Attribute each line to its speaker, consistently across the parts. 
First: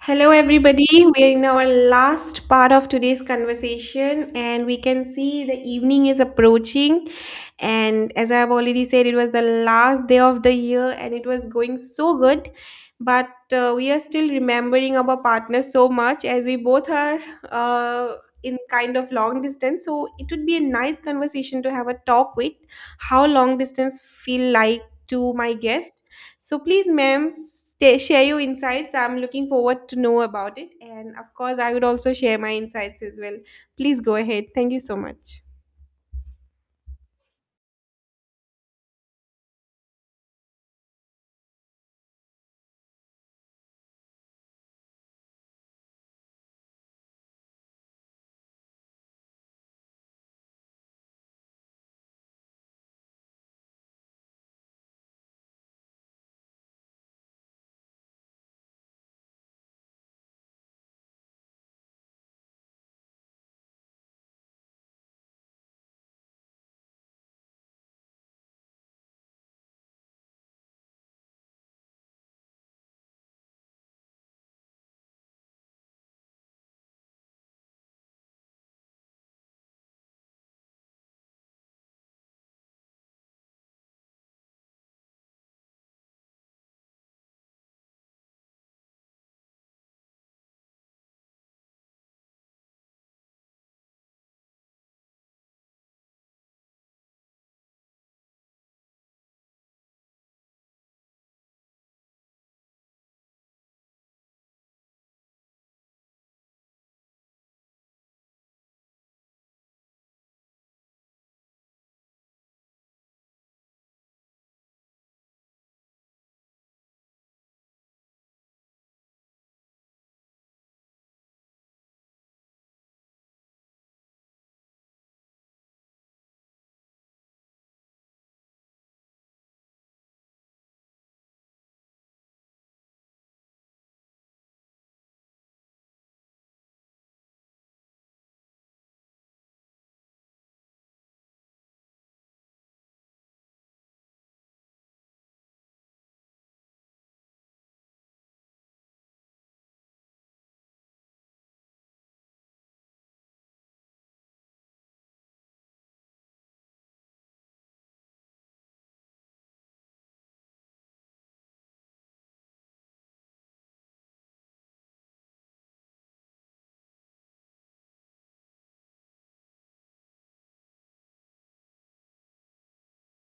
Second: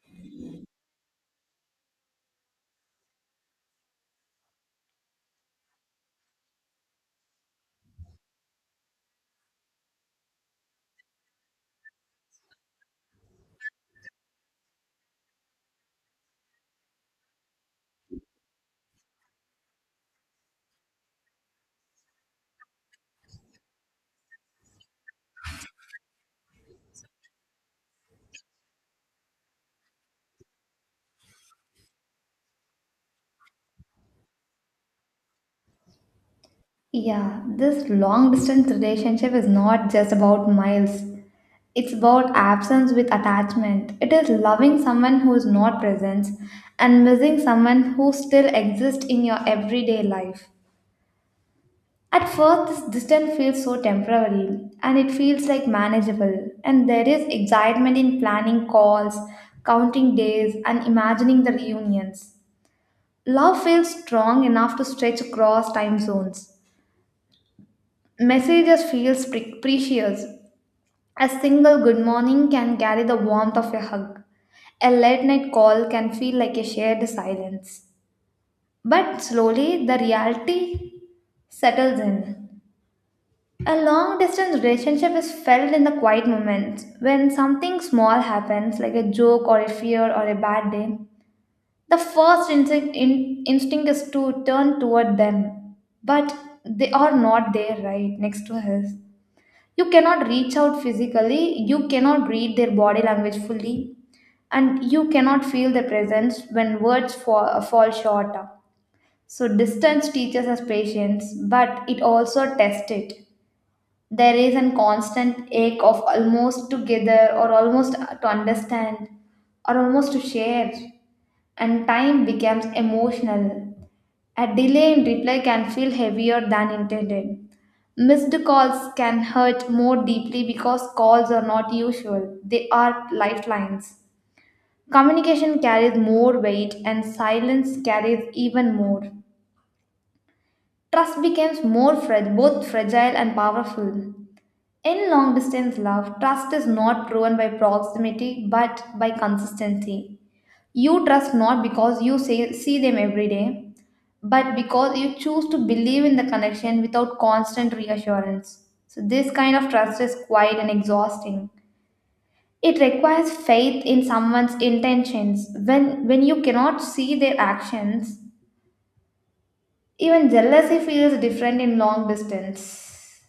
Speaker 1: Hello, everybody. We're in our last part of today's conversation, and we can see the evening is approaching. And as I've already said, it was the last day of the year, and it was going so good. But we are still remembering our partner so much as we both are uh, in kind of long distance. So it would be a nice conversation to have a talk with how long distance feel like to my guest, so please, ma'am, stay, share your insights. I'm looking forward to know about it. And of course, I would also share my insights as well. Please go ahead. Thank you so much.
Speaker 2: Yeah, this long distance relationship is not just about miles. It's about absence with attachment. It is loving someone who is not present and missing someone who still exists in your everyday life. At first, this distance feels so temporary and it feels like manageable, and there is excitement in planning calls, counting days, and imagining the reunions. Love feels strong enough to stretch across time zones. Messages feels precious. A single good morning can carry the warmth of a hug. A late night call can feel like a shared silence. But slowly, the reality settles in. A long distance relationship is felt in the quiet moments when something small happens, like a joke or a fear or a bad day. The first instinct is to turn toward them, but they are not there right next to us. You cannot reach out physically, you cannot read their body language fully, and you cannot feel their presence when words fall short. So distance teaches us patience, but it also tests it. There is a constant ache of almost together, or almost to understand, or almost to share. And time becomes emotional. A delay in reply can feel heavier than intended. Missed calls can hurt more deeply because calls are not usual, they are lifelines. Communication carries more weight, and silence carries even more. Trust becomes more fragile, both fragile and powerful. In long distance love, trust is not proven by proximity but by consistency. You trust not because you say, see them every day, but because you choose to believe in the connection without constant reassurance. So, this kind of trust is quite and exhausting. It requires faith in someone's intentions. When you cannot see their actions, even jealousy feels different in long distance.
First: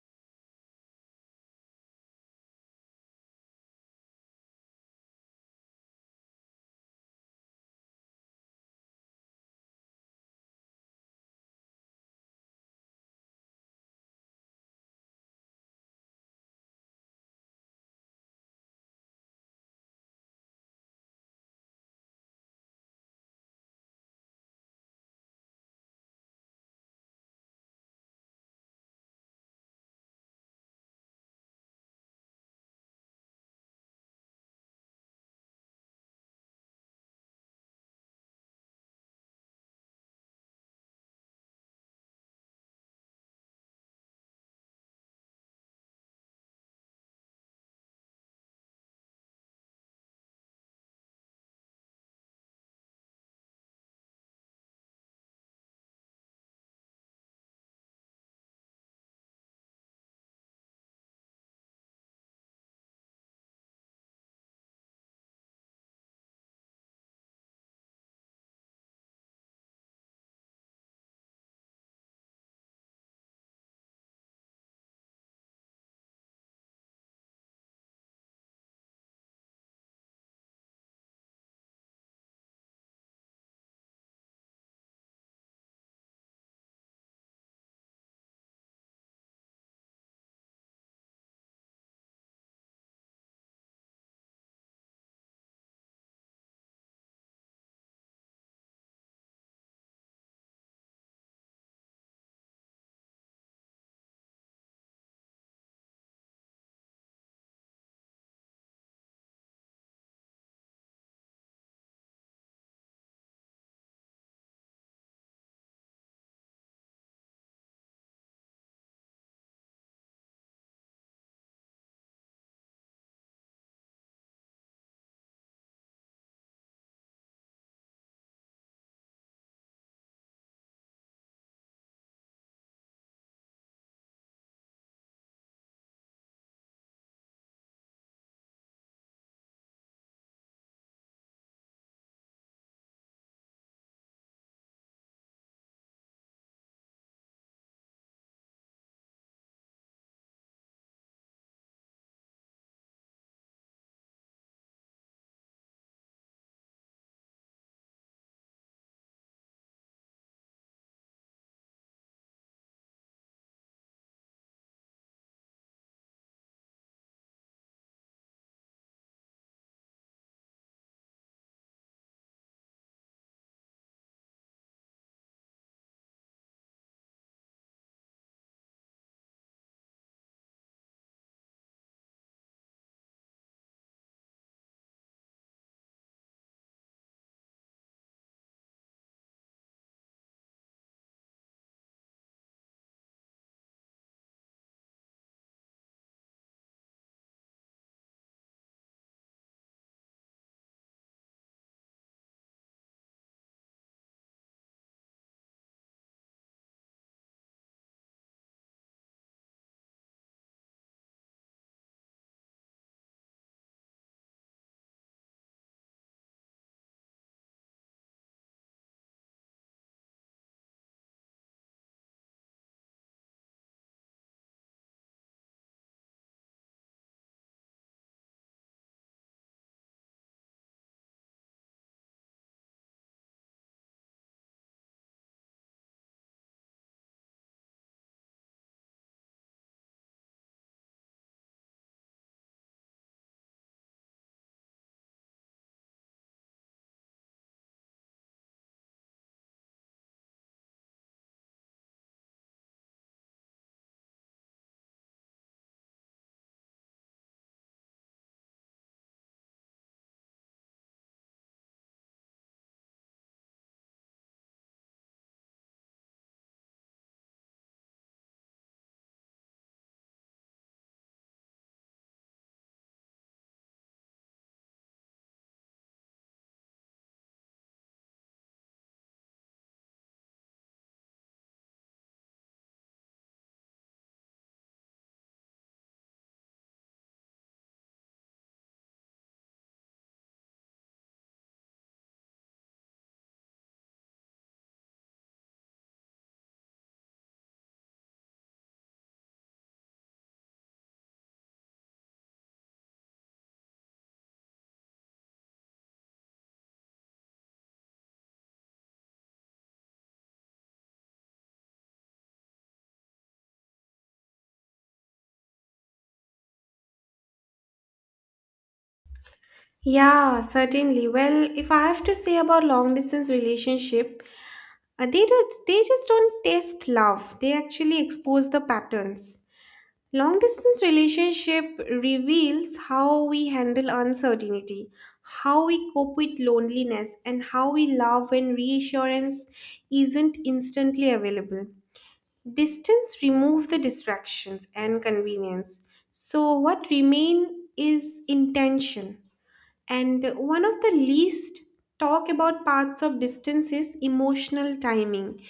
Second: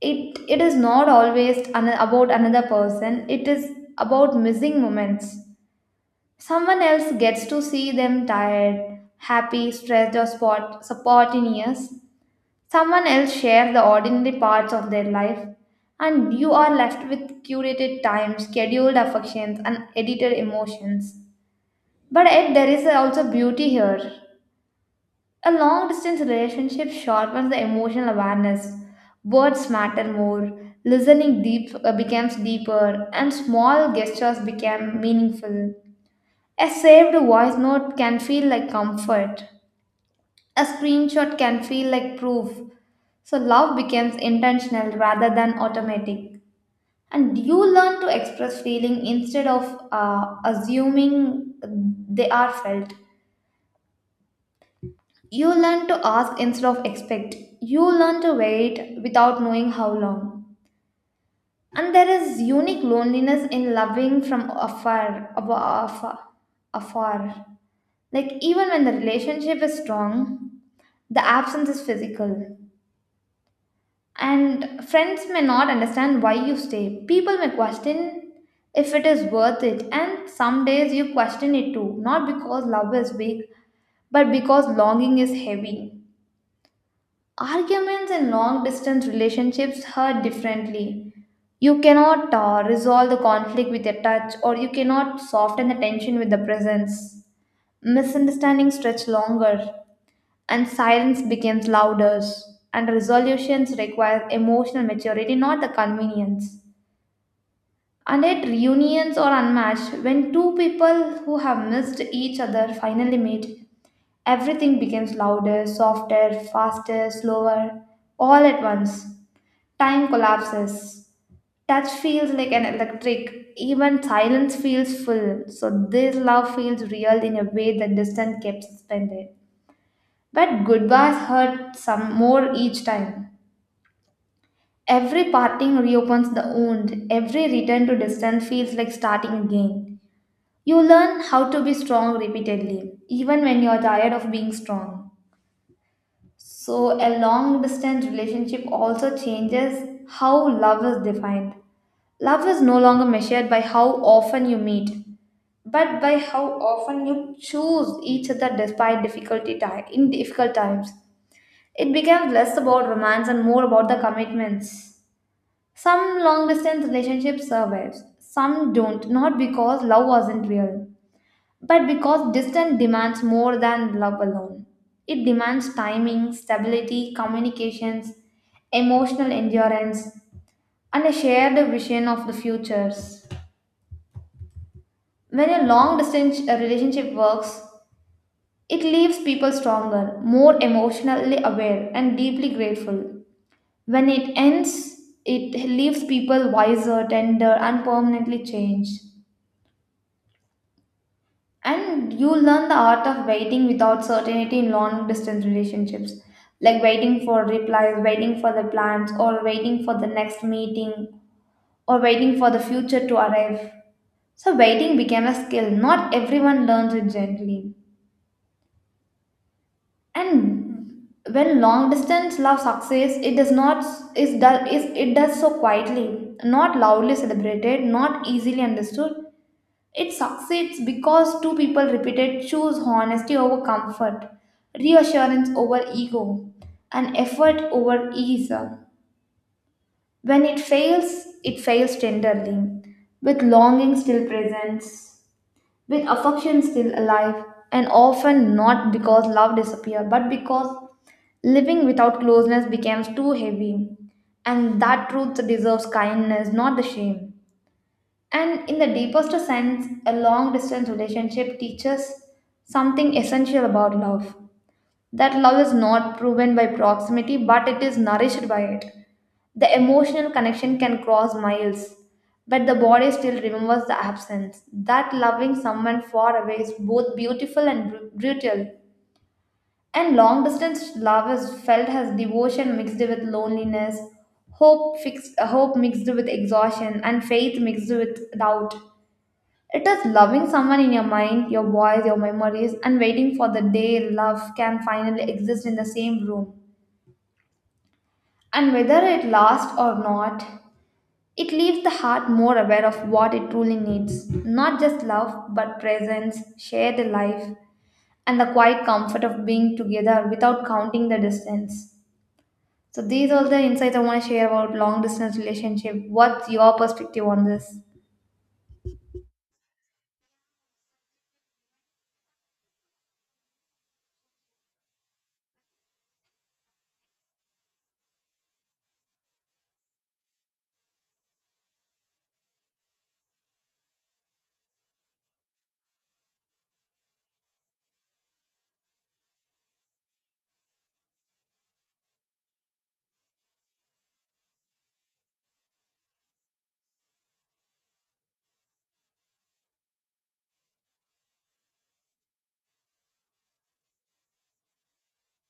Speaker 2: It is not always about another person, it is about missing moments. Someone else gets to see them tired, happy, stressed, or spontaneous. Someone else shares the ordinary parts of their life, and you are left with curated time, scheduled affections, and edited emotions. But yet, there is also beauty here. A long distance relationship sharpens the emotional awareness. Words matter more, listening deep becomes deeper, and small gestures become meaningful. A saved voice note can feel like comfort. A screenshot can feel like proof. So love becomes intentional rather than automatic. And you learn to express feeling instead of assuming they are felt. You learn to ask instead of expect. You learn to wait without knowing how long. And there is unique loneliness in loving from afar, afar. Like even when the relationship is strong, the absence is physical. And friends may not understand why you stay. People may question if it is worth it. And some days you question it too, not because love is weak, but because longing is heavy. Arguments in long distance relationships hurt differently. You cannot resolve the conflict with a touch, or you cannot soften the tension with the presence. Misunderstandings stretch longer, and silence becomes louder, and resolutions require emotional maturity, not the convenience. And yet reunions are unmatched. When two people who have missed each other finally meet, everything becomes louder, softer, faster, slower, all at once. Time collapses. Touch feels like an electric, even silence feels full. So this love feels real in a way that distance kept suspended, but goodbyes hurt some more each time. Every parting reopens the wound. Every return to distance feels like starting again. You learn how to be strong repeatedly, even when you are tired of being strong. So, a long distance relationship also changes how love is defined. Love is no longer measured by how often you meet, but by how often you choose each other despite in difficult times. It became less about romance and more about the commitments. Some long distance relationships survive, some don't, not because love wasn't real, but because distance demands more than love alone. It demands timing, stability, communications, emotional endurance, and a shared vision of the futures. When a long distance relationship works, it leaves people stronger, more emotionally aware, and deeply grateful. When it ends, it leaves people wiser, tender, and permanently changed. And you learn the art of waiting without certainty in long distance relationships, like waiting for replies, waiting for the plans, or waiting for the next meeting, or waiting for the future to arrive. So, waiting became a skill. Not everyone learns it gently. And when long distance love succeeds, it does not is does is it does so quietly, not loudly celebrated, not easily understood. It succeeds because two people repeated choose honesty over comfort, reassurance over ego, and effort over ease. When it fails, it fails tenderly, with longing still present, with affection still alive, and often not because love disappeared, but because living without closeness becomes too heavy. And that truth deserves kindness, not the shame. And in the deepest sense, a long distance relationship teaches something essential about love: that love is not proven by proximity, but it is nourished by it. The emotional connection can cross miles, but the body still remembers the absence. That loving someone far away is both beautiful and brutal. And long distance love is felt as devotion mixed with loneliness, hope mixed with exhaustion, and faith mixed with doubt. It is loving someone in your mind, your voice, your memories, and waiting for the day love can finally exist in the same room. And whether it lasts or not, it leaves the heart more aware of what it truly needs, not just love, but presence, shared life, and the quiet comfort of being together without counting the distance. So, these are the insights I want to share about long distance relationship. What's your perspective on this?
Speaker 1: Yeah, certainly. Well, if I have to say about long distance relationship, they do, they just don't test love. They actually expose the patterns. Long distance relationship reveals how we handle uncertainty, how we cope with loneliness, and how we love when reassurance isn't instantly available. Distance removes the distractions and convenience. So what remain is intention. And one of the least talk about parts of distance is emotional timing.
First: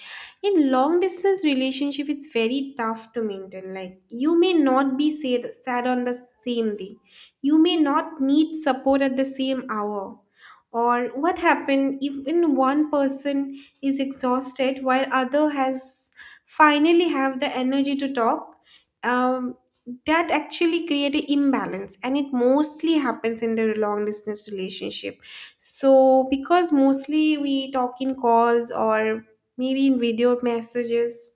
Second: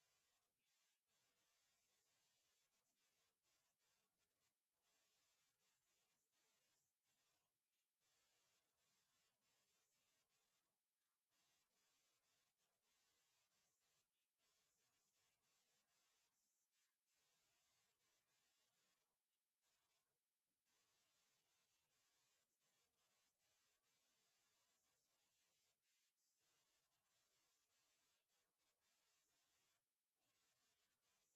Speaker 1: In long distance relationship, it's very tough to maintain. Like you may not be sad, sad on the same day. You may not need support at the same hour. Or what happened even one person is exhausted while other has finally have the energy to talk, um, that actually create an imbalance, and it mostly happens in the long distance relationship. So because mostly we talk in calls or maybe in video messages,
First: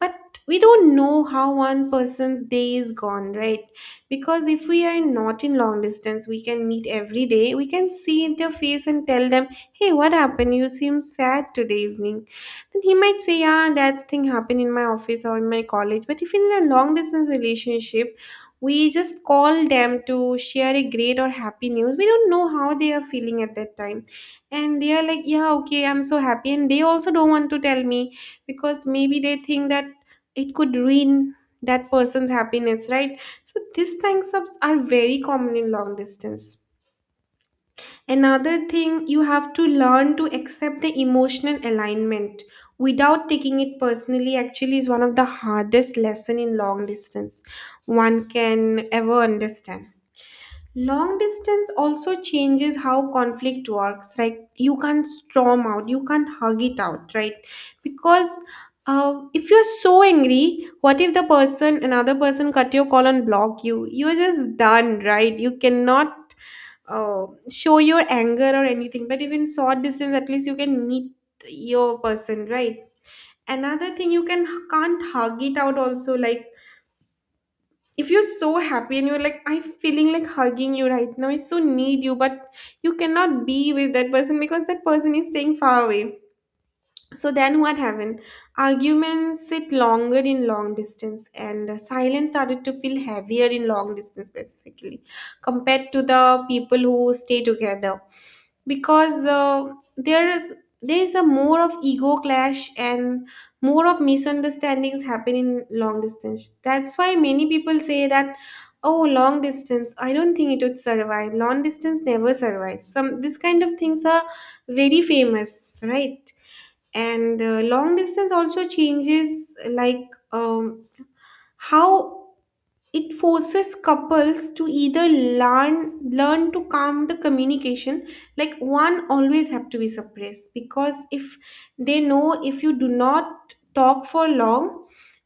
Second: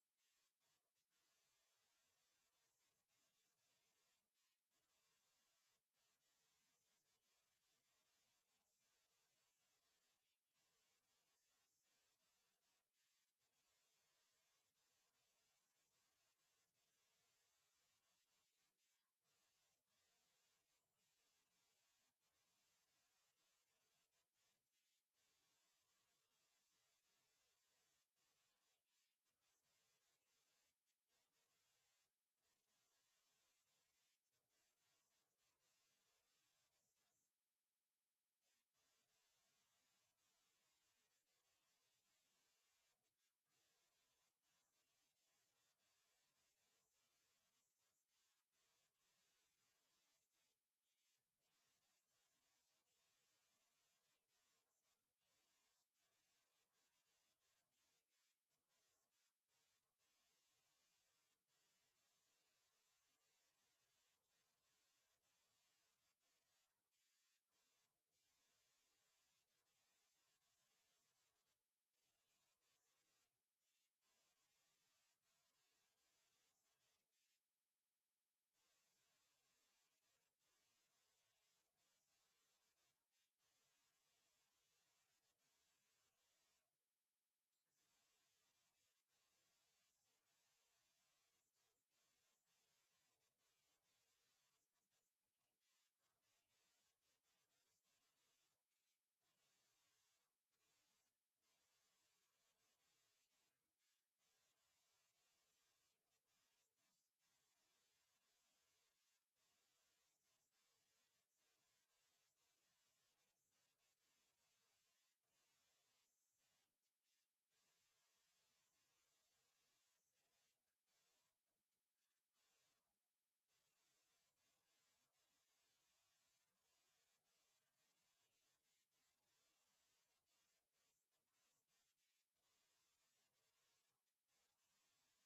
Speaker 1: but we don't know how one person's day is gone, right? Because if we are not in long distance, we can meet every day, we can see in their face and tell them, hey, what happened, you seem sad today evening. Then he might say, yeah, that thing happened in my office or in my college. But if in a long distance relationship we just call them to share a great or happy news, we don't know how they are feeling at that time. And they are like, yeah, okay, I'm so happy, and they also don't want to tell me because maybe they think that it could ruin that person's happiness, right? So these things are very common in long distance. Another thing, you have to learn to accept the emotional alignment without taking it personally actually is one of the hardest lesson in long distance one can ever understand. Long distance also changes how conflict works. Like you can't storm out, you can't hug it out, right? Because if you're so angry, what if the person, another person, cut your call and block you? You're just done, right? You cannot show your anger or anything. But even short distance, at least you can meet your person, right? Another thing, you can't hug it out also. Like if you're so happy and you're like, I'm feeling like hugging you right now, I so need you, but you cannot be with that person because that person is staying far away. So then what happened, arguments sit longer in long distance, and silence started to feel heavier in long distance specifically compared to the people who stay together, because there is there is a more of ego clash and more of misunderstandings happen in long distance. That's why many people say that, oh, long distance, I don't think it would survive, long distance never survives, some this kind of things are very famous, right? And long distance also changes like, um, how it forces couples to either learn to calm the communication. Like one always have to be suppressed because if they know, if you do not talk for long,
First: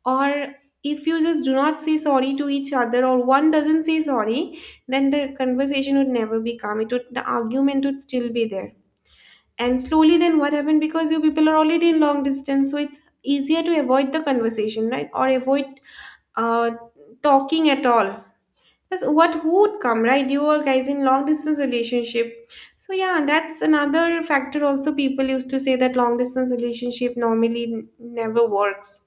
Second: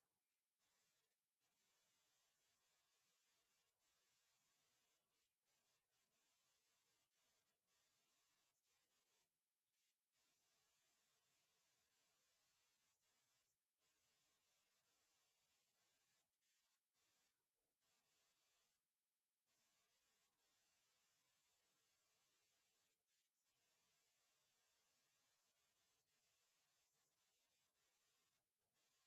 Speaker 1: or if you just do not say sorry to each other, or one doesn't say sorry, then the conversation would never be calm, it would, the argument would still be there. And slowly, then what happened? Because you people are already in long distance, so it's easier to avoid the conversation, right? Or avoid uh, talking at all. That's what would come, right? You are guys in long distance relationship. So yeah, that's another factor also, people used to say that long distance relationship normally never works.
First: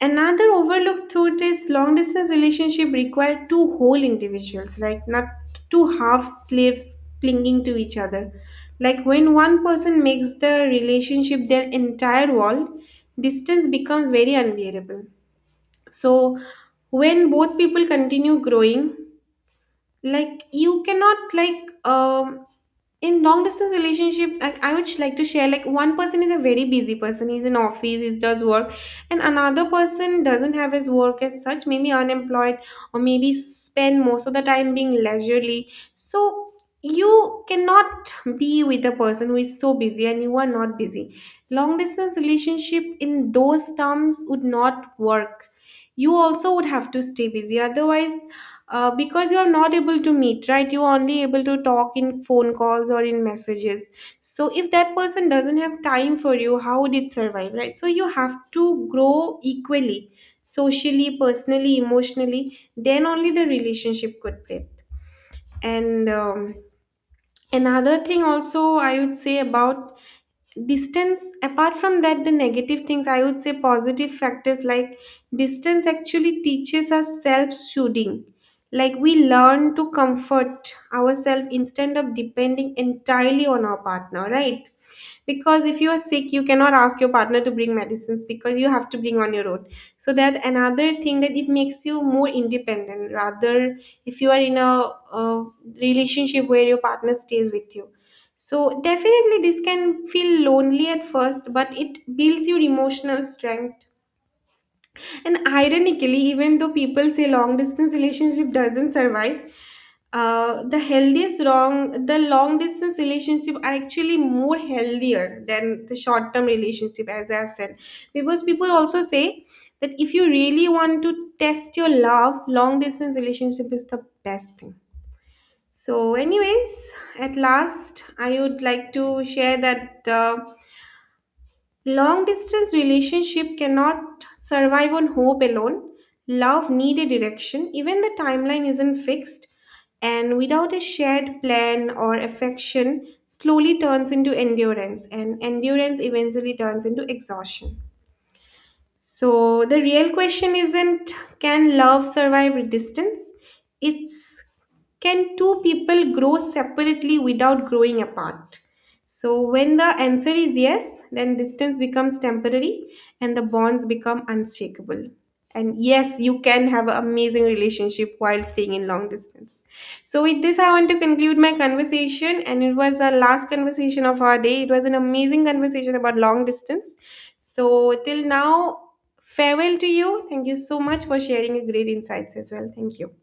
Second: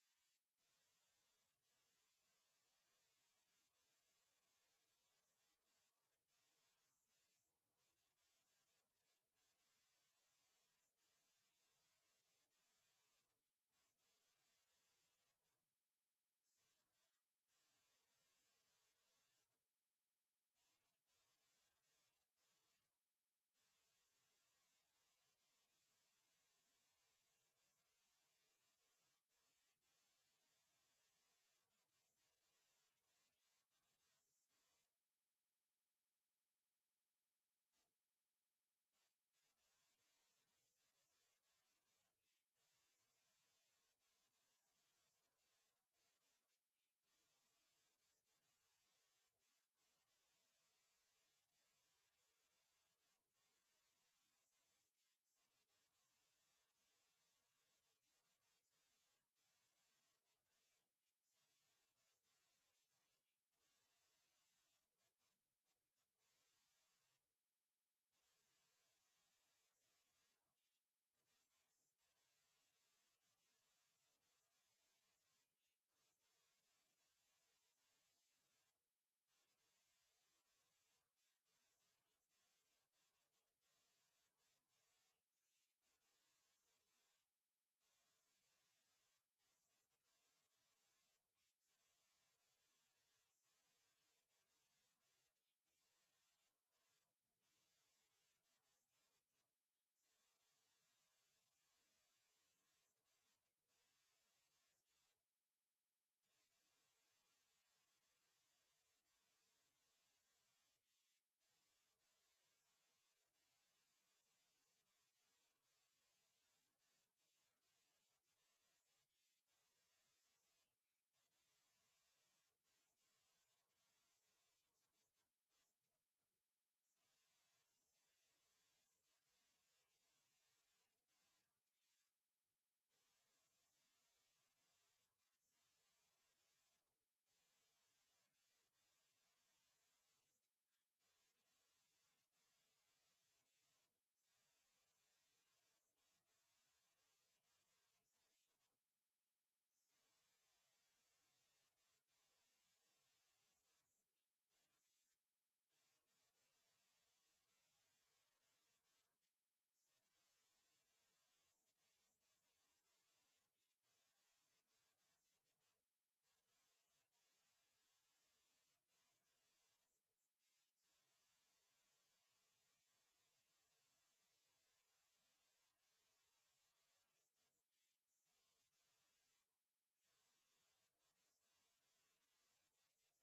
Speaker 1: Another overlooked thought is long distance relationship require two whole individuals, like not two half slaves clinging to each other. Like when one person makes the relationship their entire world, distance becomes very unbearable. So when both people continue growing, like you cannot like in long distance relationship, like I would like to share, like one person is a very busy person, he's in office, he does work, and another person doesn't have his work as such, maybe unemployed, or maybe spend most of the time being leisurely. So you cannot be with the person who is so busy and you are not busy. Long distance relationship in those terms would not work. You also would have to stay busy. Otherwise, because you are not able to meet, right, you are only able to talk in phone calls or in messages, so if that person doesn't have time for you, how would it survive, right? So you have to grow equally, socially, personally, emotionally, then only the relationship could breathe. And another thing also I would say about distance, apart from that the negative things, I would say positive factors, like distance actually teaches us self-soothing. Like we learn to comfort ourselves instead of depending entirely on our partner, right? Because if you are sick, you cannot ask your partner to bring medicines, because you have to bring on your own. So that another thing that it makes you more independent, rather if you are in a relationship where your partner stays with you. So definitely this can feel lonely at first, but it builds your emotional strength. And ironically, even though people say long distance relationship doesn't survive, the healthiest long distance relationship are actually more healthier than the short term relationship as I've said. Because people also say that if you really want to test your love, long distance relationship is the best thing. So, anyways, at last, I would like to share that long distance relationship cannot survive on hope alone. Love need a direction. Even the timeline isn't fixed, and without a shared plan or affection, slowly turns into endurance, and endurance eventually turns into exhaustion. So the real question isn't, can love survive distance? It's, can two people grow separately without growing apart? So when the answer is yes, then distance becomes temporary and the bonds become unshakable. And yes, you can have an amazing relationship while staying in long distance. So with this I want to conclude my conversation, and it was our last conversation of our day. It was an amazing conversation about long distance. So till now, farewell to you. Thank you so much for sharing your great insights as well. Thank you.